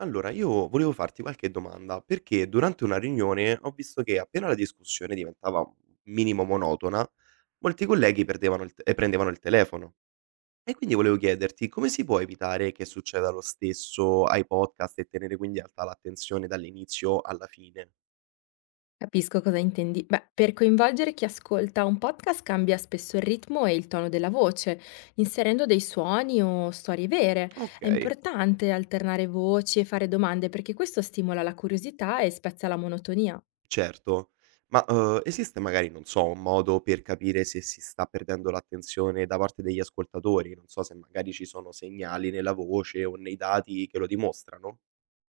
Allora, io volevo farti qualche domanda, perché durante una riunione ho visto che appena la discussione diventava un minimo monotona, molti colleghi perdevano il e prendevano il telefono. E quindi volevo chiederti come si può evitare che succeda lo stesso ai podcast e tenere quindi alta l'attenzione dall'inizio alla fine? Capisco cosa intendi. Beh, per coinvolgere chi ascolta un podcast cambia spesso il ritmo e il tono della voce, inserendo dei suoni o storie vere. Ok, È importante alternare voci e fare domande perché questo stimola la curiosità e spezza la monotonia. certo. Ma esiste magari, non so, un modo per capire se si sta perdendo l'attenzione da parte degli ascoltatori? Non so se magari ci sono segnali nella voce o nei dati che lo dimostrano.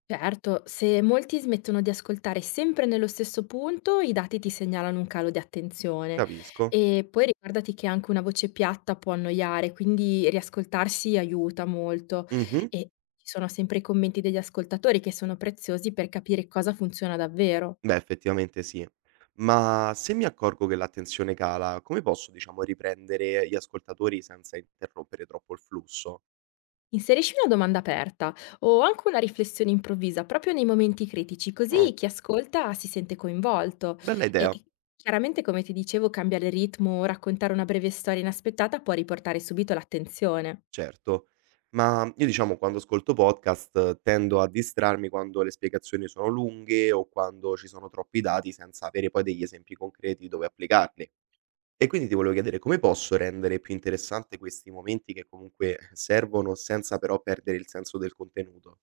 Certo, se molti smettono di ascoltare sempre nello stesso punto, i dati ti segnalano un calo di attenzione. Capisco. E poi ricordati che anche una voce piatta può annoiare, quindi riascoltarsi aiuta molto. Mh-mh. E ci sono sempre i commenti degli ascoltatori che sono preziosi per capire cosa funziona davvero. Beh, effettivamente sì. Ma se mi accorgo che l'attenzione cala, come posso, diciamo, riprendere gli ascoltatori senza interrompere troppo il flusso? Inserisci una domanda aperta o anche una riflessione improvvisa proprio nei momenti critici, così Oh, chi ascolta si sente coinvolto. bella idea, E chiaramente, come ti dicevo, cambiare ritmo o raccontare una breve storia inaspettata può riportare subito l'attenzione. certo. Ma io, diciamo, quando ascolto podcast tendo a distrarmi quando le spiegazioni sono lunghe o quando ci sono troppi dati senza avere poi degli esempi concreti dove applicarli. E quindi ti volevo chiedere come posso rendere più interessante questi momenti che comunque servono senza però perdere il senso del contenuto?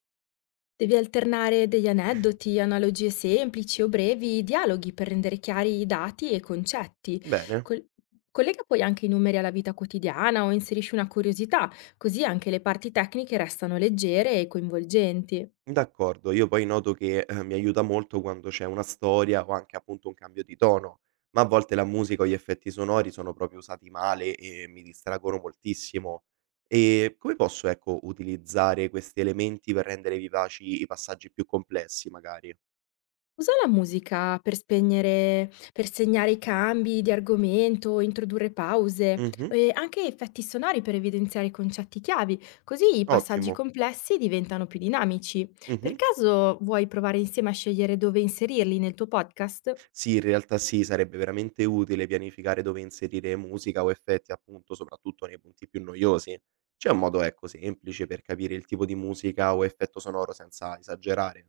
Devi alternare degli aneddoti, analogie semplici o brevi, dialoghi per rendere chiari i dati e i concetti. Bene, Col- Collega poi anche i numeri alla vita quotidiana o inserisci una curiosità, così anche le parti tecniche restano leggere e coinvolgenti. d'accordo. Io poi noto che, mi aiuta molto quando c'è una storia o anche appunto un cambio di tono, ma a volte la musica o gli effetti sonori sono proprio usati male e mi distraggono moltissimo. E come posso, ecco, utilizzare questi elementi per rendere vivaci i passaggi più complessi, magari? Usa la musica per spegnere per segnare i cambi di argomento, introdurre pause Mh-mh, e anche effetti sonori per evidenziare i concetti chiavi, così i passaggi ottimo. complessi diventano più dinamici. Per Mh-mh. caso vuoi provare insieme a scegliere dove inserirli nel tuo podcast? Sì, in realtà sì, sarebbe veramente utile pianificare dove inserire musica o effetti, appunto, soprattutto nei punti più noiosi. C'è un modo, ecco, semplice per capire il tipo di musica o effetto sonoro senza esagerare?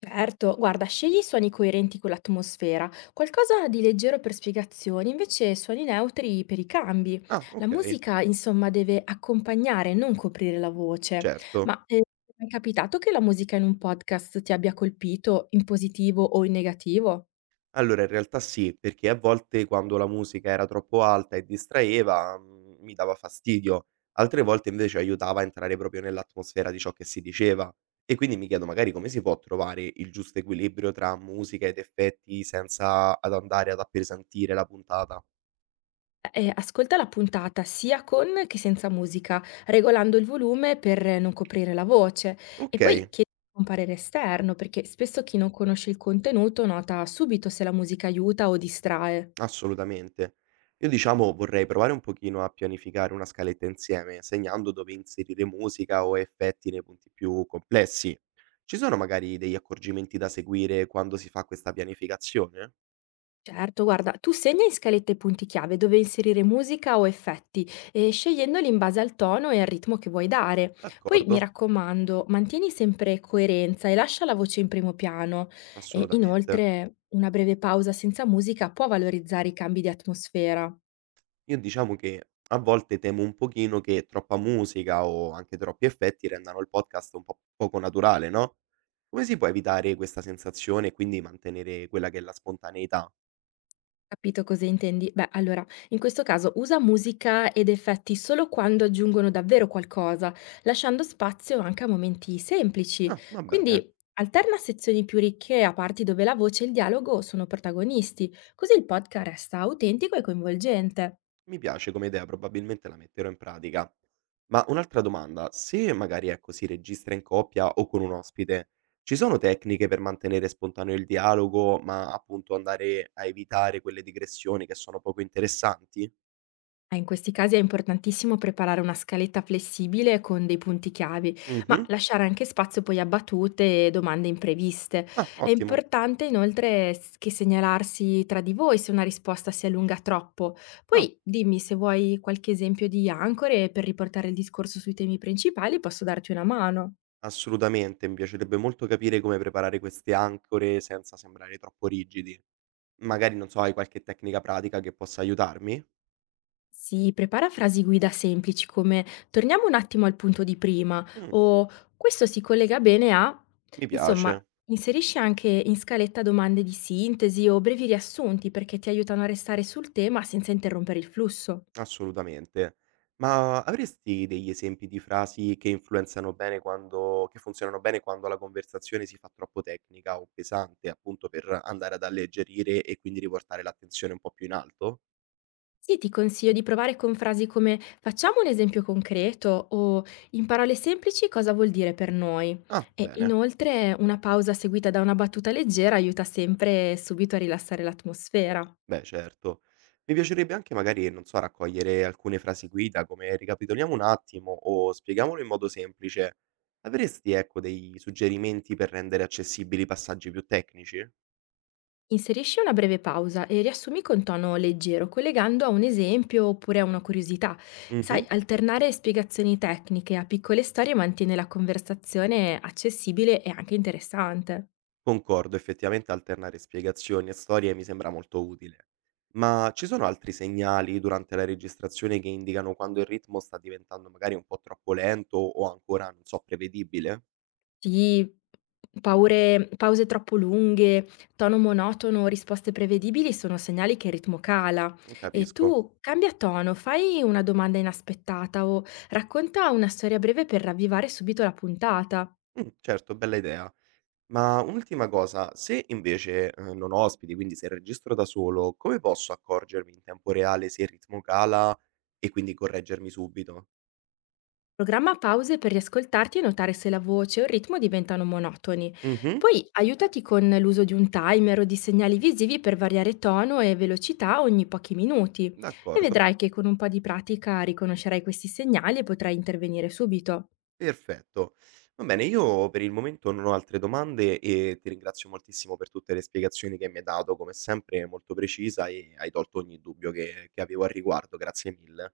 Certo, guarda, scegli suoni coerenti con l'atmosfera, qualcosa di leggero per spiegazioni, invece suoni neutri per i cambi. Ah, La ok, musica, insomma, deve accompagnare, non coprire la voce. certo. Ma ti è mai capitato che la musica in un podcast ti abbia colpito in positivo o in negativo? Allora in realtà sì, perché a volte quando la musica era troppo alta e distraeva, mi dava fastidio, altre volte invece aiutava a entrare proprio nell'atmosfera di ciò che si diceva. E quindi mi chiedo magari come si può trovare il giusto equilibrio tra musica ed effetti senza ad andare ad appesantire la puntata. Ascolta la puntata sia con che senza musica, regolando il volume per non coprire la voce e poi Okay. chiedi un parere esterno, perché spesso chi non conosce il contenuto nota subito se la musica aiuta o distrae. Assolutamente. Io diciamo vorrei provare un pochino a pianificare una scaletta insieme, segnando dove inserire musica o effetti nei punti più complessi. Ci sono magari degli accorgimenti da seguire quando si fa questa pianificazione? Certo, guarda, tu segna in scalette i punti chiave dove inserire musica o effetti, e scegliendoli in base al tono e al ritmo che vuoi dare. Poi mi D'accordo, raccomando, mantieni sempre coerenza e lascia la voce in primo piano. E assolutamente. inoltre, una breve pausa senza musica può valorizzare i cambi di atmosfera. Io diciamo che a volte temo un pochino che troppa musica o anche troppi effetti rendano il podcast un po' poco naturale, no? Come si può evitare questa sensazione e quindi mantenere quella che è la spontaneità? Capito cosa intendi. Beh, allora, in questo caso usa musica ed effetti solo quando aggiungono davvero qualcosa, lasciando spazio anche a momenti semplici. Ah, va bene. Quindi alterna sezioni più ricche a parti dove la voce e il dialogo sono protagonisti, così il podcast resta autentico e coinvolgente. Mi piace come idea, probabilmente la metterò in pratica. Ma un'altra domanda, se magari ecco si registra in coppia o con un ospite, ci sono tecniche per mantenere spontaneo il dialogo, ma appunto andare a evitare quelle digressioni che sono poco interessanti? In questi casi è importantissimo preparare una scaletta flessibile con dei punti chiave, ma Mh-mh. lasciare anche spazio poi a battute e domande impreviste. Ah, È ottimo. importante inoltre che segnalarsi tra di voi se una risposta si allunga troppo. Ah, Poi dimmi se vuoi qualche esempio di ancore per riportare il discorso sui temi principali, posso darti una mano. assolutamente, mi piacerebbe molto capire come preparare queste ancore senza sembrare troppo rigidi. Magari, non so, hai qualche tecnica pratica che possa aiutarmi? Si prepara frasi guida semplici come torniamo un attimo al punto di prima Mh, o questo si collega bene a... mi Insomma, piace. inserisci anche in scaletta domande di sintesi o brevi riassunti perché ti aiutano a restare sul tema senza interrompere il flusso. Assolutamente. Ma avresti degli esempi di frasi che influenzano bene quando che funzionano bene quando la conversazione si fa troppo tecnica o pesante, appunto per andare ad alleggerire e quindi riportare l'attenzione un po' più in alto? Sì, ti consiglio di provare con frasi come facciamo un esempio concreto o in parole semplici cosa vuol dire per noi. Ah, E bene. inoltre una pausa seguita da una battuta leggera aiuta sempre subito a rilassare l'atmosfera. Beh, certo. Mi piacerebbe anche magari, non so, raccogliere alcune frasi guida come ricapitoliamo un attimo o spieghiamolo in modo semplice. Avresti, ecco, dei suggerimenti per rendere accessibili i passaggi più tecnici? Inserisci una breve pausa e riassumi con tono leggero, collegando a un esempio oppure a una curiosità. Sai, Mhm. alternare spiegazioni tecniche a piccole storie mantiene la conversazione accessibile e anche interessante. Concordo, effettivamente alternare spiegazioni e storie mi sembra molto utile. Ma ci sono altri segnali durante la registrazione che indicano quando il ritmo sta diventando magari un po' troppo lento o ancora, non so, prevedibile? Sì, pause troppo lunghe, tono monotono, risposte prevedibili sono segnali che il ritmo cala. Non E capisco. tu cambia tono, fai una domanda inaspettata o racconta una storia breve per ravvivare subito la puntata. Mm, certo, bella idea. Ma un'ultima cosa, se invece non ho ospiti, quindi se registro da solo, come posso accorgermi in tempo reale se il ritmo cala e quindi correggermi subito? Programma pause per riascoltarti e notare se la voce o il ritmo diventano monotoni. Mhm, Poi aiutati con l'uso di un timer o di segnali visivi per variare tono e velocità ogni pochi minuti e d'accordo. vedrai che con un po' di pratica riconoscerai questi segnali e potrai intervenire subito. Perfetto. Va bene, io per il momento non ho altre domande e ti ringrazio moltissimo per tutte le spiegazioni che mi hai dato, come sempre molto precisa e hai tolto ogni dubbio che avevo al riguardo. Grazie mille.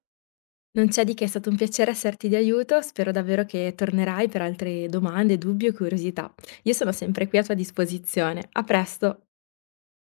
Non c'è di che, è stato un piacere esserti di aiuto, spero davvero che tornerai per altre domande, dubbi o curiosità. Io sono sempre qui a tua disposizione. A presto!